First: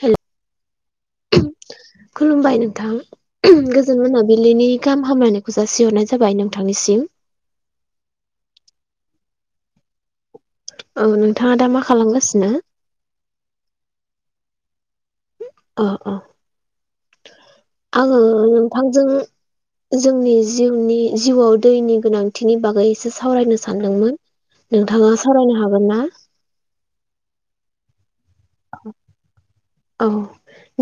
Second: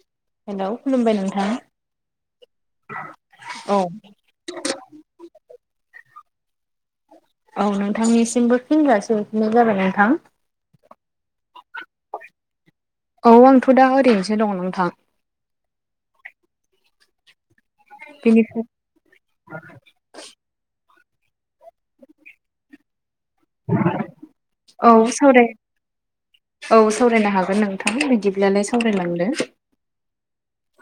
हेल' hello खुलुमबाय नोंथां खुलुमबाय नोंथां औ गोजोनमोनाम बिलिनि गाहाम हामलायनायखौ जासिहरनाय जाबाय नोंथांनिसिम औ नोंथांनिसिमबो फिनगाासोफिननाय जाबाय नोंथां औ नोंथाङा दा मा खालामगासिनो औ आंथ' दा ओरैनोसो दङ नोंथां ओम ओम आङो बेनिफ्राय नोंथांजों जोंनि जिउनि जिउआव दैनि गोनांथिनि बागै एसे सावरायनो सानदोंमोन औ नोंथाङा सावराय सावरायनो हागोन ना औ सावरायनो हागोन नोंथां बिदिब्लालाय सावरायलांदो औ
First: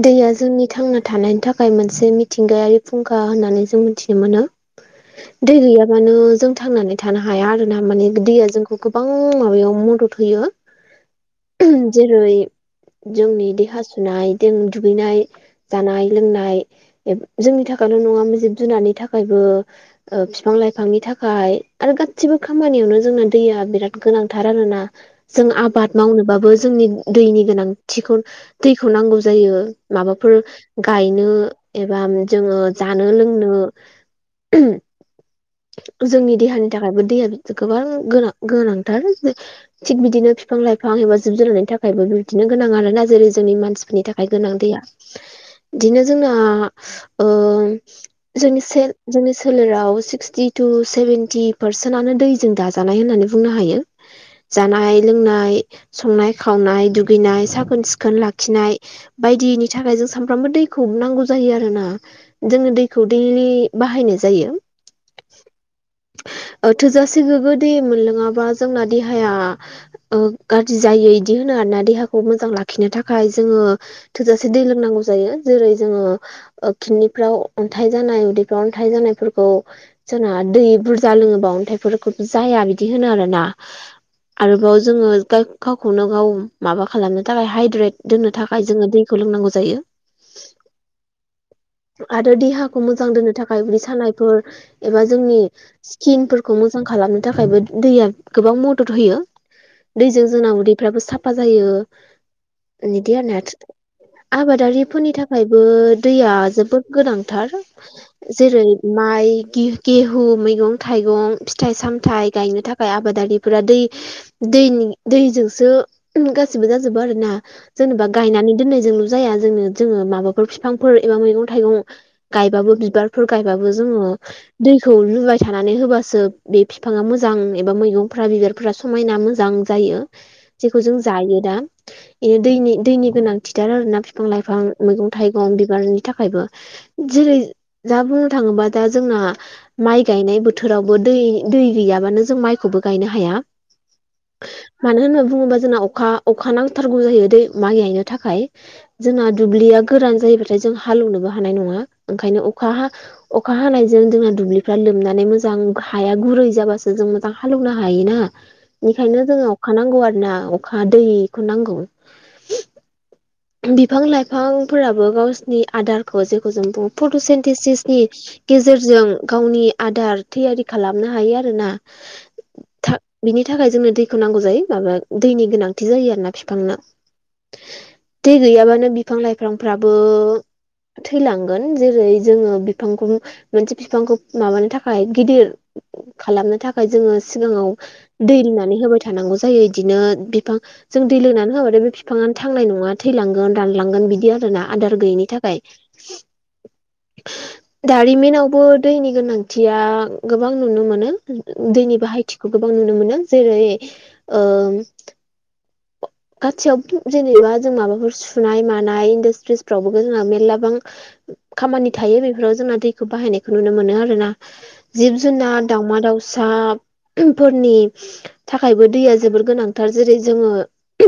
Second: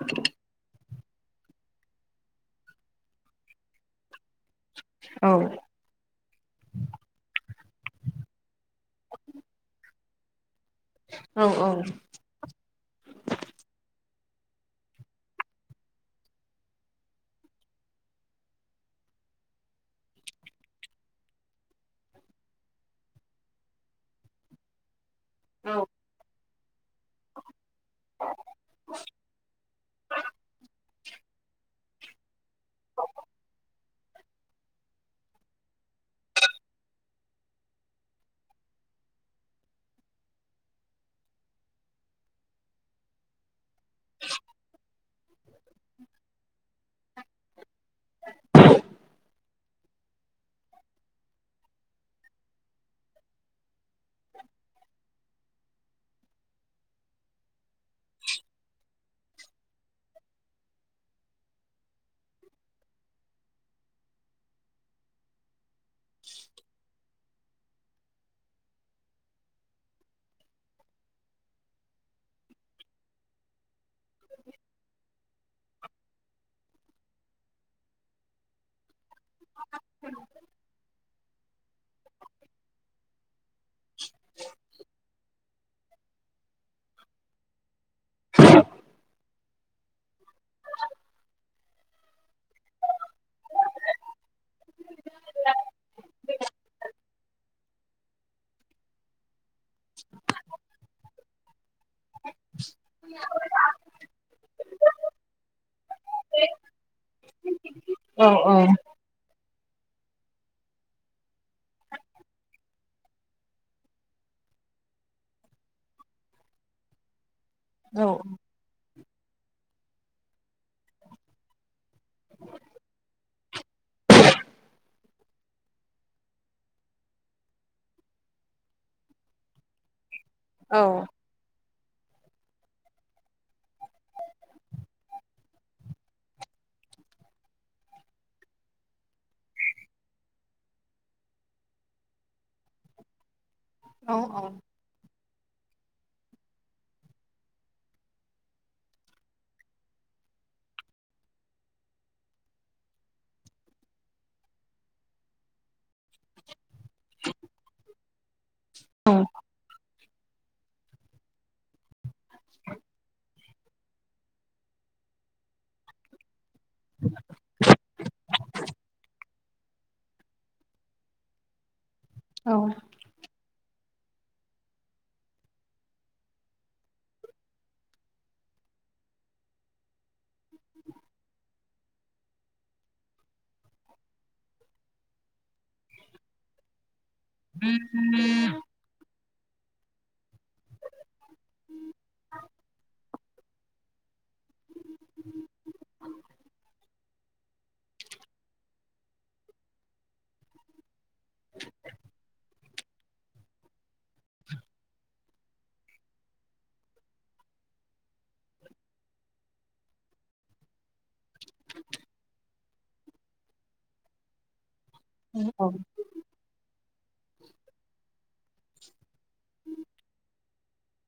दैया जोंनि थांना थानायनि थाखाय मोनसे मिथिंगायारि फुंखा होननानै जों मिथिनो मोनो औ दै गैया मान जोंथ थांनानै थानो हाया आर ना माने दैया जोंखौ गोबां माबायाव मदद होयो औ जेरै जोंनि देहा सुनायजों दुगैनाय जानाय लोंनाय जोंनि थाखायल' नङामोन जिब जुनारनि थाखायबो बिफां लाइफांनि थाखाय आरो गासिबो खामानियावनो जोंना दैया बिराद गोनांथार आरोना जों आबाद औ मावनोबाबो जोंनि दैनि गोनांथिखौ दैखौ नांगौ जायो माबाफोर गायनो एबा जोङो जानो लोंनो जोंनि देहानि थाखायबो दैया गोबां गोनां गोनांथार थिग बिदिनो बिफां लाइफां एबा जिब जुनारनि थाखायबो बिदिनो गोनां आरो ना जेरै जोंनि मानसिफोरनि थाखाय गोनां दैया बिदिनो जोंना जोंनि जोंनि सोलेराव सिक्सटि टु सेभेेनटि पारसेन्टनो दैजों दाजा जानाय होननानै बुंनो हायो जानाय लोंनाय संनाय खावनाय दुगैनाय साखोन सिखोन सिखोन लाखिनाय बायदिनि थाखाय जों सानफ्रामबो दैखौ नांगौ जायो आरो ना जोङो दैखौ दैलि बाहायनाय जायो थोजासे गोग्गो दैे मोनलोङाबा जोंना देहाया गाज्रि जायो इदि होनो आरोना देहाखौ मोजां लाखि खिनो थाखाय जोङो थोजासे दै लोंनांगौ जायो जेरै जोङो खिनिफ्राव अन्थाइ जानाय उदैफ्राव अन्थाइ जानायफोरखौ जोंना दै बुरजा लोङोबा अन्थाइफोरखौबो जाया बिदि होनो आरोना आरोबाव जोङो गावखौनो गाव माबा खालामनो थाखाय हाइद्रेट दोननो थाखाय जोङो दैखौ लोंनांगौ जायो आरो देहाखौ मोजां दोननो थाखाय बिदि सानायफोर एबा जोंनि स्किनफोरखौ मोजां खालामनो थाखायबो दैया गोबां मदद होयो दैजों जोंना उदैफ्राबो साफा जायो औ बिदि आरो न आबादारिफोरनि थाखाय थाखायबो दैया जोबोद गोनांथार औ जेरै माइ गेहु मैगं थाइगं फिथाइ सामथाइ गायनो थाखाय आबादारिफोरा दै दैनि दैजोंसो गाससिबो जाजोबो आरो ना जेनेबा औ गायनानै दोननायजोंल' जाया जोंनो जोङो माबाफोर बििफांफोर एबा मैगं थाइगं गायबाबो बिबारफोर गायबाबो जोङो दैखौ लुबाय थानानै होबासो बे बिफाङा मोजां एबा मैगंफ्रा बिबार फ्रा समायना मोजां जायो औ जेखौ जों जायो दा बिदि दैनि दैनि गोनांथिथार आरोना बिफां-लाइफां मैगं थाइगं बिबारनि थाखायबो जेरै दा बुंनो थाङोबा दा जोंना माइ गायनाय बोथोरावबो दै दै गैयाबानो जों माइखौबो गायनो हाया। औ औ मानो होना बुङोब्ला जोंना अखा अखा नांथारगौ जायो दै माइ गायनो थाखाय जोंना दुब्लिया गोरान जायोबथाय जों हालेवनोबो हानाय नङा ओंखायनो अखा हा अखा हानायजों जोंना दुब्लिफ्रा लोमनानै मोजां हाया गुरै जाबासो जों बबा हालेवनो हायोना बेनिखायनो जोंङो अखा नांगौ आरो ना अखा दैखौ नांगौ। बिफां-लाइफांफोराबो गावसिरनि आदारखौ जेखौ जों बुङो फट'सेन्टिसिसनि गेजेरजों गावनि आदार थैयारि खालामनो हायो आरोना औ बिनि थाखाय जोंनो दैखौ नांगौ जायो माबा दैनि गोनांथि जायो आरो ना बिफांनो दै गैयाबानो बिफां लाइफांफ्राबो थैलांगोन जेरै जोङो बिफांखौ मोनसे बिफांखौ माबानो थाखाय गिदिर खालामनो थाखाय जोङो सिगाङाव दै लुनानै होबाय थानांगौ जायो इदिनो बिफां जों दै लोंनानै होआबाथाय बे बिफांङानो थांनाय नङा बि आरोना आदार गैनि थाखाय दारिमिनावबो दैनि गोनांथिया गोबां नुनो मोनो। दैनि बाहायथिखौ गोबां नुनो मोनो जेरै ओ खाथियाव जेनेबा जों माबाफोर सुनाय मानाय इन्डासट्रिसफ्रावबो जोंना मेरलाबां खामानि थायो बेफोराव जोंना दैखौ बाहायनायखौ नुनो मोनो आरो ना जिब-जुनार' दावमा-दावसाफोरनि थाखायबो दैया जोबोर गोनांथार जेरै जोङो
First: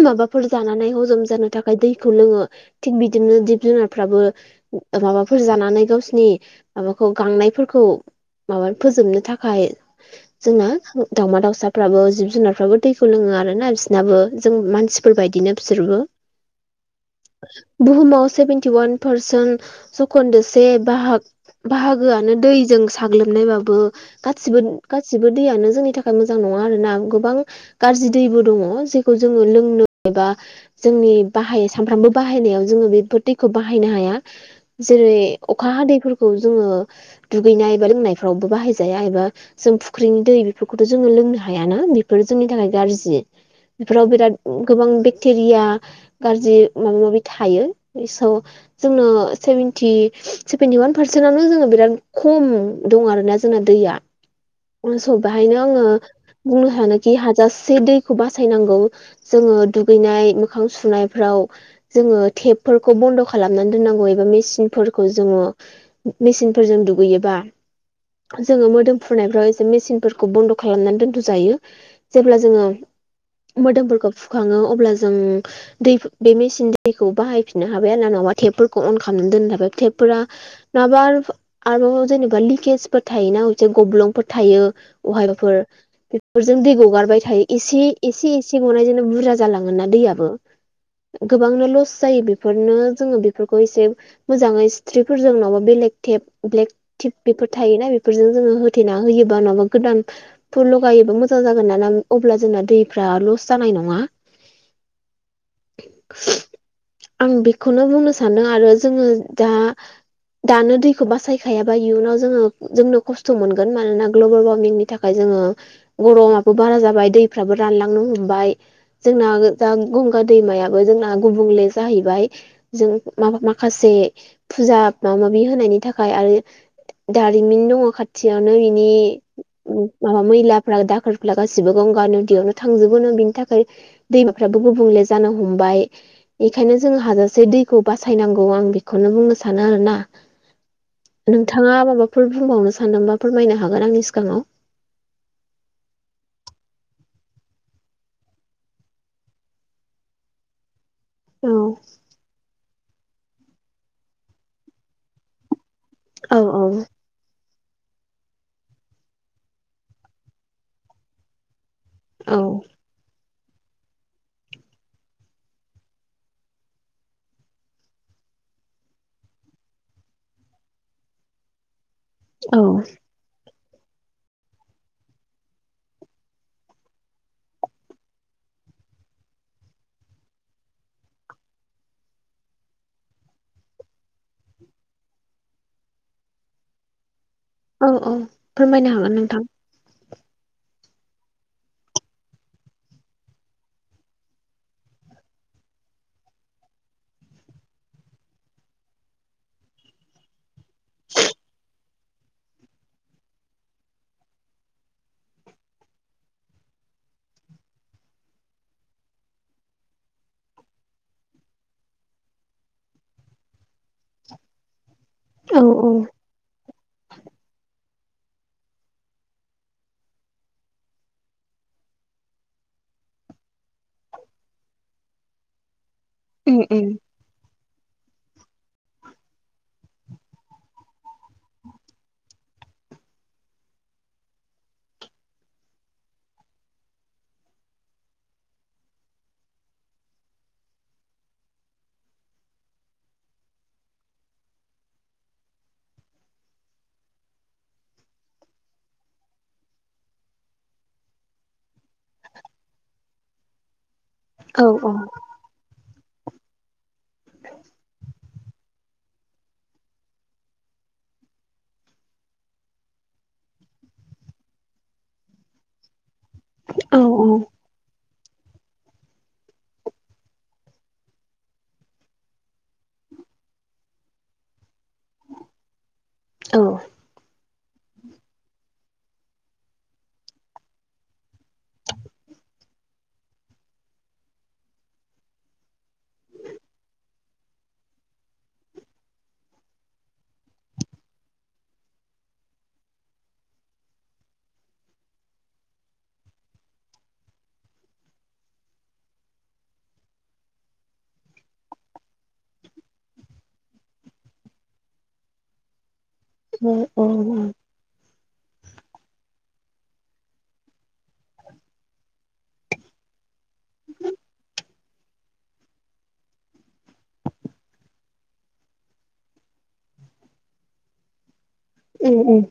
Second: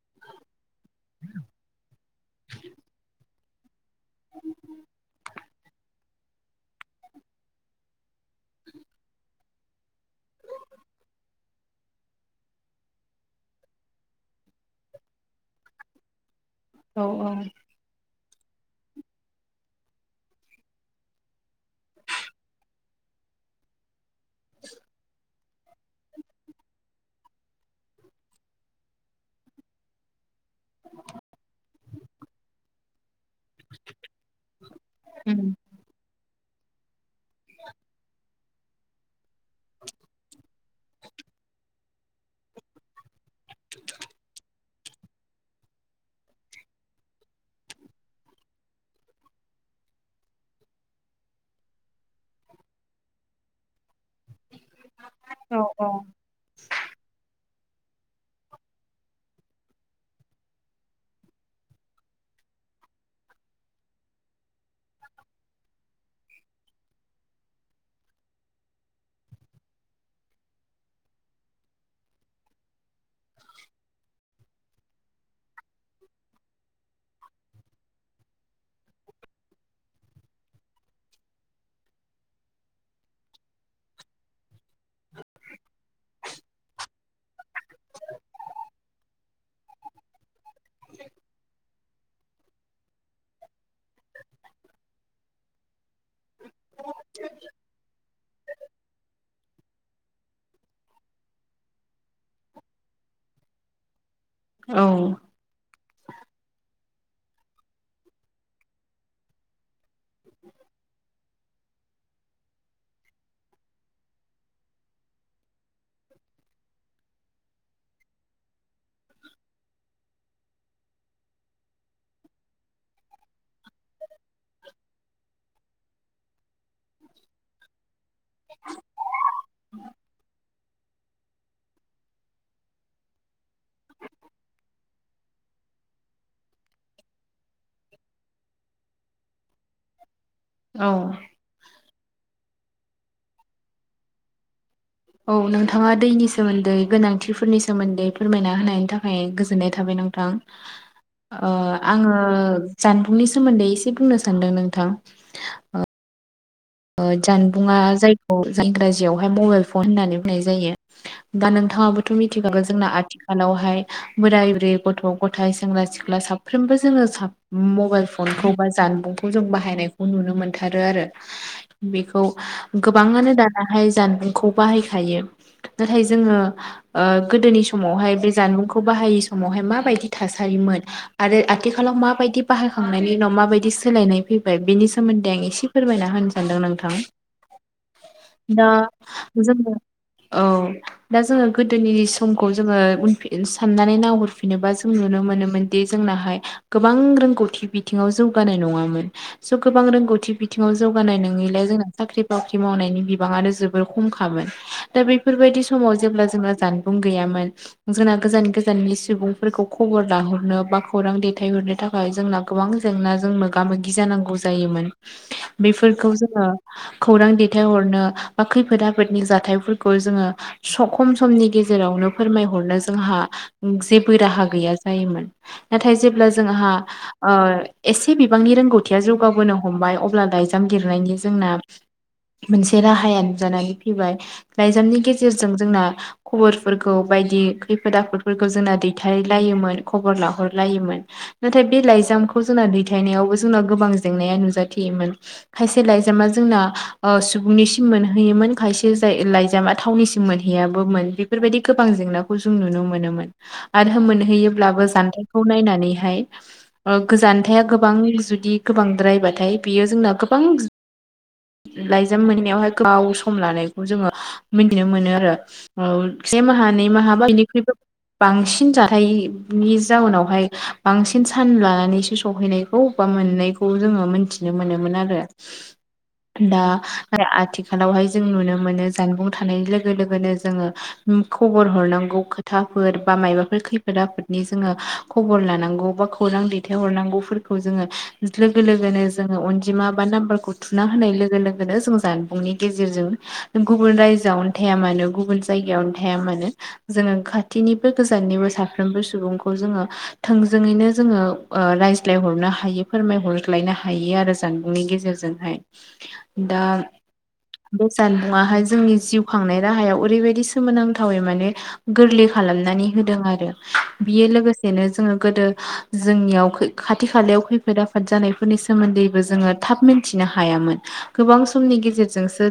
माबाफोर जानानै हजम जानो थाखाय दैखौ लोङो थिग बिदिनो जिब-जुनार फोराबो माबाफोर जानानै गावसिनि माबाखौ गांनायफोरखौ माबा फोजोबनो थाखाय जोंनो दावमा दाउसाफ्राबो जिब-जुनारफ्राबो दैखौ लोङो आरो ना बिसिनाबो जों मानसिफोरबायदिनो बिसोरबो औ बुहुमाव सेभेेनटि वान पारसेन् सखोनदोसे बाहागोआनो दैजों साग्लोबनायबाबो गासिबो गासिबो दैयानो जोंनि थाखाय मोजां नङा आरो ना गोबां गाज्रि दैबो दङ। ओ जोङो लोंनो एबा जोंनि बाहाय सानफ्रामबो बाहायनायाव जोङो बेफोर दैखौ बाहायनो हाया जेरै अखा हादैफोर खौ जोङो दुगैनाय एबा लोंनायफ्रावबो बाहायजाया एबा जों फुख्रिनि दै बेफोरखौथ' जोङो लोंनो हायाना बेफोरो जोंनि थाखाय गाज्रि बेफोराव बिराद गोबां बेक्टेरिया गाज्रि माबा माबि थायो इसआव जोंनो सेभेेनटि सेभेेनटि वान पारसेन्टवनो जोङो बिराद खम दं आरोना जोंना दैया उनस' बेहायनो आङो बुंनो सानोखि हाजासे दैखौ बास सायनांगौ जोङो दुगैनाय मोखां सुनायफ्राव जोङो टेपफोरखौ बन्द' खालामनानै दोननांगौ एबा मेसिनफोरखौ जोङो मेसिनफोरजों दुगैयोबा जोङो मोदोम फुरनायफ्राव एसे मेसिनफोरखौ बन्द' खालामनानै दोनथ' जायो। जेब्ला जोङो मोदोमफोरखौ फुखाङो अब्ला जों दै बे मेसिन दैखौ बाहायफिननो हाबाय आरो न नङाबा टेपफोरखौ अन खालामनानै दोननो हाबाय टेबफोरा नाबाफ आरो जेनेबा लिकेजफोर थायोना हसे गब्लंफोर थायो। अहायबाफोर बेफोरजों दै गगारबाय थायो एसे एसे एसे गनायजोंनो बुरजा जालाङोन ना दैयाबो गोबांनो लस जायो बेफोरनो जोङो बेफोरखौ एसे मोजाङै स्थिरफोरजों नङाबा बेलेक टेब ब्लेक टिप बेफोर थायोना बे फोरजों जोङो होथेना होयोबा नङाबा गोदानफोर लगायोबा मोजां जागोन ना अब्ला जोंना दै फ्रा लस जानाय नङा। आं बेखौनो बुंनो सानो आरो जोङो दा दानो दैखौ बासायखायाबा इयुनाव जोङो जोंनो खस्थ' मोनगोन मानोना ग्लबेल वार्मिंनि थाखाय जोङो गर'माबो बारा जाबाय दैफ्राबो रानलांनो हमबाय। जोंना गो दा गंगा दैमायाबो जोंना गुबुंले जाहैबाय। जों मा - माखासे फुजा माबा - माबि होनायनि थाखाय आरो दारिमिन दङ खाथियावनो बिनि माबा मैला दाखोर फला गासिबो गंगा नदियावनो थांजोबोनो बिनि थाखाय दैमाफ्राबो गुबुंले जानो हमबाय बेखायनो जों हाजासे एसे दैखौ बासायनांगौ आं बेखौनो बुंनो सानो आरो ना। औ। नोंथाङा माबाफोर बुंबावनो सानदोंबा फोरमायनो हागोन आंनि सिगाङाव। औ नोंथाङा दैनि सोमोन्दै गोनांथिफोरनि सोमोन्दै फोरमायना होनायनि थाखाय गोजोननाय थाबाय नोंथां। [inaudible] ओ आङो जानबुंनि सोमोन्दै एसे बुंनो सान्दों नोंथां। औ - औ। ओ जानबुङा जायखौ इंराजियावहाय मबाइल फन होननानै बुंनाय जायो। बा नोंथाङाबोथ' औ मिथिखागोन जोंना आथि फानावहाय बोराय बुरै गथ' गथाय सेंग्रा सिख्ला साफ्रोमबो जोङो सा मबाइल फनखौ बा जानबुंखौ जों बाहायनायखौ नुनो मोनथारो आरो। ओम। बेखौ गोबाङानो दानाहाय जानबुंखौ बाहायखायो नाथाय जोङो ओ गोदोनि समावहाय बे जानबुंखौ बाहायि समावहाय माबायदि थासारिमोन? आरो आथिखालाव माबायदि बाहायखांनायनि उनाव माबायदि सोलायनाय फैबाय बिनि सोमोन्दै आं एसे फोरमायना होनस सानदों नोंथां औ दा फोरमायनो हागोन नोंथां जोङो औ। दा जोङो गोदोनि समखौ जोङो उनफिन साननानै नहरफिनोबा जों नुनो मोनोमोन। बि जोंनाहाय गोबां रोंगौथि बिथिङाव जौगानाय नङामोन। ज' गोबां रोंगौथि बिथिङाव जौ बानाय नङैलाय जोंना साख्रि - बाख्रि मावनायनि बिबाङानो जोबोर खमखामोन दा बेफोरबायदि समाव जेब्ला जोङो जाना बुं गैयामोन। जोंना गोजान गोजाननि सुबुंफोरखौ खबर लाहरनो बा खौरां दैथायहरनो थाख ओमफाय जोंना गोबां जेंनाजों मोगा मोगि जानांगौ जायो। मान औ औ बेफोरखौ जोङो खौरां दैथायहरनो बा खैफोद आफोदनि जाथायफोरखौ जोङो सखम समनि गेजेरावनो फोरमायहरनो जोंहा जेबो राहा गैया जायोमोन। नाथाय जेब्ला उम जोंहा उम ओ एसे बिबांनि रोंगौथिया जौगाबोनो हमबाय अब्ला दायो खाम लिरनायनि जोंना मोनसे राहायानो जानानै फैबाय। लाइजामनि गेजेरजों जोंना खबरफोरखौ बायदि खैफोद आफोदफोरखौ जोंना दैथारलायोमोन खबर लाहरलायोमोन। नाथाय बे लाइजामखौ जोंना दैथायनायावबो जोंना गोबां जेंनाया नुजाथियोमोन। खायसे लाइजामा जोंना ओ सुबुंनिसिम मोनहैयोमोन खायसे जाय लाइजामा थावनिसिम मोन हैयाबोमोन बेफोरबायदि गोबां जेंनाखौ जों नुनो मोनोमोन। आरो औ मोनहैयोब्लाबो औ जान्थाइखौ नायनानैहाय ओ गोजानथाया गोबां जुदि गोबांद्रायबाथाय बियो जोंना गोबां लाइजाम मोनैनायावहाय गाव सम लानायखौ जोङो मिथिनो मोनो आरो औ से माहानैै औ माहा बा बेनिख्रुइबो बांसिन जाथायनि जाउोनावहाय बांसिन सान लानानैसो सहैनाय बबेबा मोननैखौ जोङो मोनथिनो मोनोमोन आरो औ दा [unintelligible] आथिखालावहाय जों नुनो मोनो जानबुं थानायनि लोगो लोगोनो जोङो खबर हरनांगौ खोथाफोर बा मायबाफोर खैफोद आफोदनि जोङो खबर लानांगौ बा खौरां दैथायहरनांगौफोरखौ जोङो लोगो लोगोनो जोङो अनजिमा लोगोन ज जनि गेजेरजों गुब थाया मानो गुबुन जायगायावनो थाया मानो जोङो खाथिनिबो गोजाननिबो साफ्रोमबो सुबुंखौ जोङो थोंजोङैनो जोङो ओ रायज्लायहरनो हायो फोरमाय हरज्लायनो हायो आरो जान नि गेजेरजोंहाय दा उम उम बे जानबुङाहाय जोंनि जिउ खांनाय राहायाव ओरैबायदि सोमोनांथावै माने गोरलै खालामनानै होदों आरो बियो लोगोसे बेनो जोङो गोदो जोंनियाव खाथि खालायाव खैफोद आफोद जानायफोरनि सोमोन्दैबो जोङो थाब मिथिनो हायामोन गोबां समनि उम गेजेरजोंसो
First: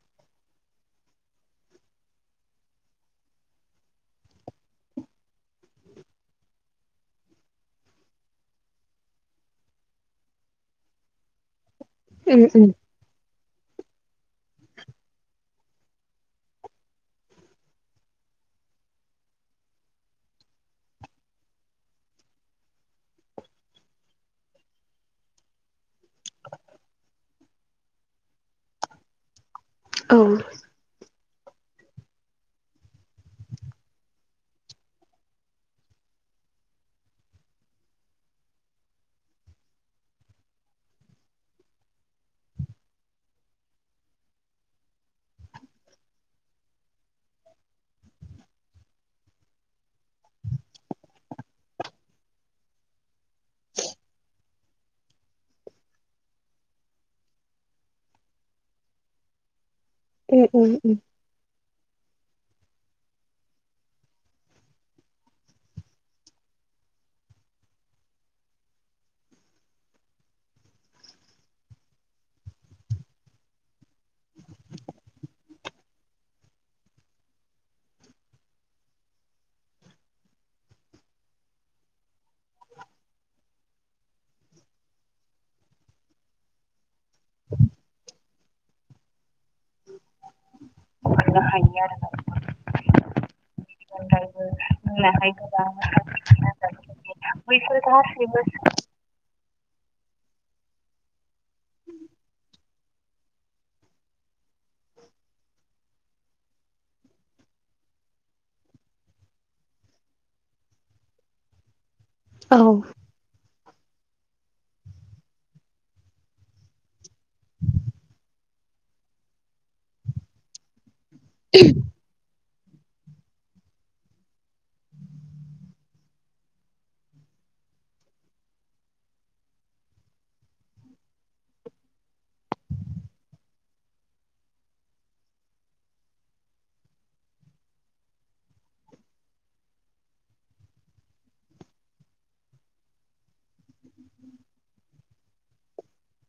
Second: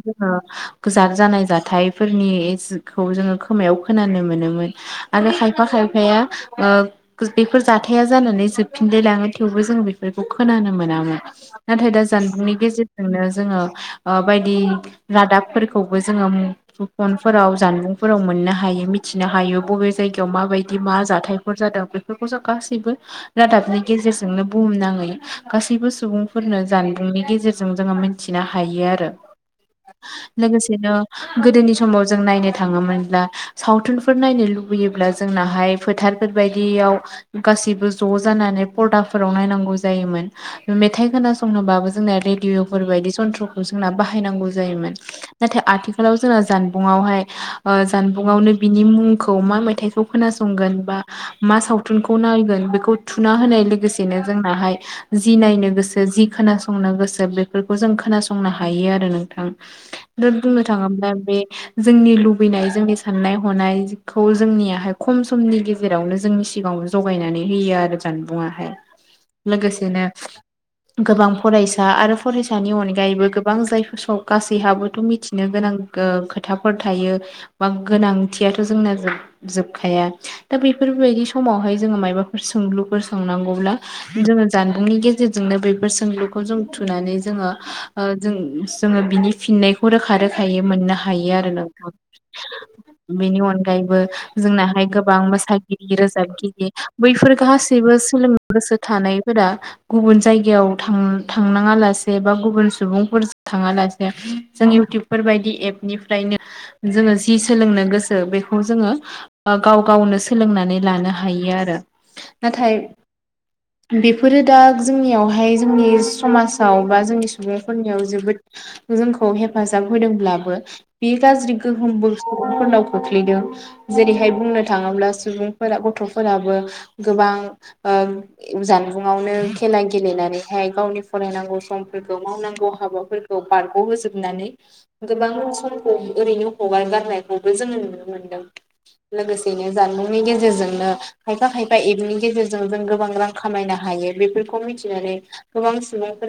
गोजार जानाय जाथायाइफोरनिखौ जोङो खोमायाव खोनानो मोनोमोन। आरो खायफा खायफाया बेफोर जाथाया जानानै जोबफिनलायलाङो थेवबो जों बेफोरखौ खोनानो मोनामोन। नाथाय दा जानबुंनि उम गेजेरजोंनो जोङो बायदि रादाबफोरखौबो जोङो मु [unintelligible] फोराव जानबुंफोराव मोननो हायो मिथिनो हायो बबे जायगायाव माबायदि मा जाथायफोर जादों बे बेफोरखौ जों गासैबो रादाबनि गेजेरजोंनो बुहुमनाङै गासैबो सुबुं फोरनो जानबुंनि गेजेरजों जोङो मिथिनो हायो आरो औ लोगोसेनो गोदोनि समाव जों नायनो थाङोमोनब्ला सावथुनफोर नायनो लुबैयोब्ला जोंनाहाय फोथारफोर बायदियाव गाससिबो ज' जानानै पदाफोराव नायनांगौ जायोमोन। मेथाइ खोनासंनोबाबो जोंना रेडिअफोर बायदि सन्थ्र'खौ जोंना बाहायनांगौ जायोमोन। नाथाय आथिखालाव जोंहा जानबुङावहाय जानबुङावनो बिनि मुंखौ मा मेथाइखौ खोनासंगोन बा मा सावथुनखौ नायगोन बेखौ थुना होनाय लोगोसेनो जोंनाहाय जि नायनो गोस जि खोनासंनो गोसो बेफोरखौ जों खोनासंनो हायो आरो नोंथां। दा उम बुंनो उम उम थाङोब्ला बे जोंनि लुबैनाय जोंनि साननाय हनायखौ जोंनियाहाय खम समनि गेजेरावनो जोंनि सिगाङाव जगायनानै होयो आरो जानबुङाहाय लोगोसेनो गोबां फरायसा आरो फरायसानि अनगायैबो गोबां जायफोर गासैहाबोथ' मिथिनो गोनां ओ खोथाफोर थायो बा गोनांथियाथ' जोंना जोब जोबखाया। दा बेफोरबायदि समावहाय जोङो मायबाफोर सोंलुफोर सोंनांगौब्ला जोङो जानबुंनि गेजेर जोंनो बेफोर सोंलुखौ जों थुनानै जोङो ओ जों जोङो बिनि फिनाय खौ रोखा रोखायै मोननो हायो आरो नोंखौ बेनि अनगायैबो जोंनाहाय गोबां मोसागिरि रोजाबगिरि बैफोर गासैबो सोलोंनो गोसो थानाय फोर गुबुन जायगायाव थांनाङा लासे बा गुबुन सुबुंफोर थाङालासे जों इउटुबफोर बायदि एपनिफ्रायनो जोङो जि सोलोंनो गोसो बेखौ जोङो गाव गावनो सोलोंनानै लानो हायो आरो। औ नाथाय बेफोरो दा जोंनियावहाय जोंनि समाजाव बा जोंनि सुबुंफोरनियाव जोबोद जोंखौ हेफाजाब होदोंब्लाबो बे गाज्रि गोहोमबो [unintelligible] जेरैहाय बुंनो थाङोब्ला सुबुंफोरा गथ'फोराबो गोबां ओ जानबुं नवावनो खेला गेलेनानैहाय गावनि फरायनांगौ समफोरखौ मावनांगौ हाबाफोरखौ बारग' होजोबनानै गोबां समखौ ओरैनो हगार गारनायखौबो जोङो नुनो मोनदों लोगोसेनो जानबुंनि गेजेरजोंनो खायफा खायफा एभनि गेजेरजों जों गोबां रां खामायनो हायो बेफोरखौ मिथिनानै गोबां सुबुंफोरा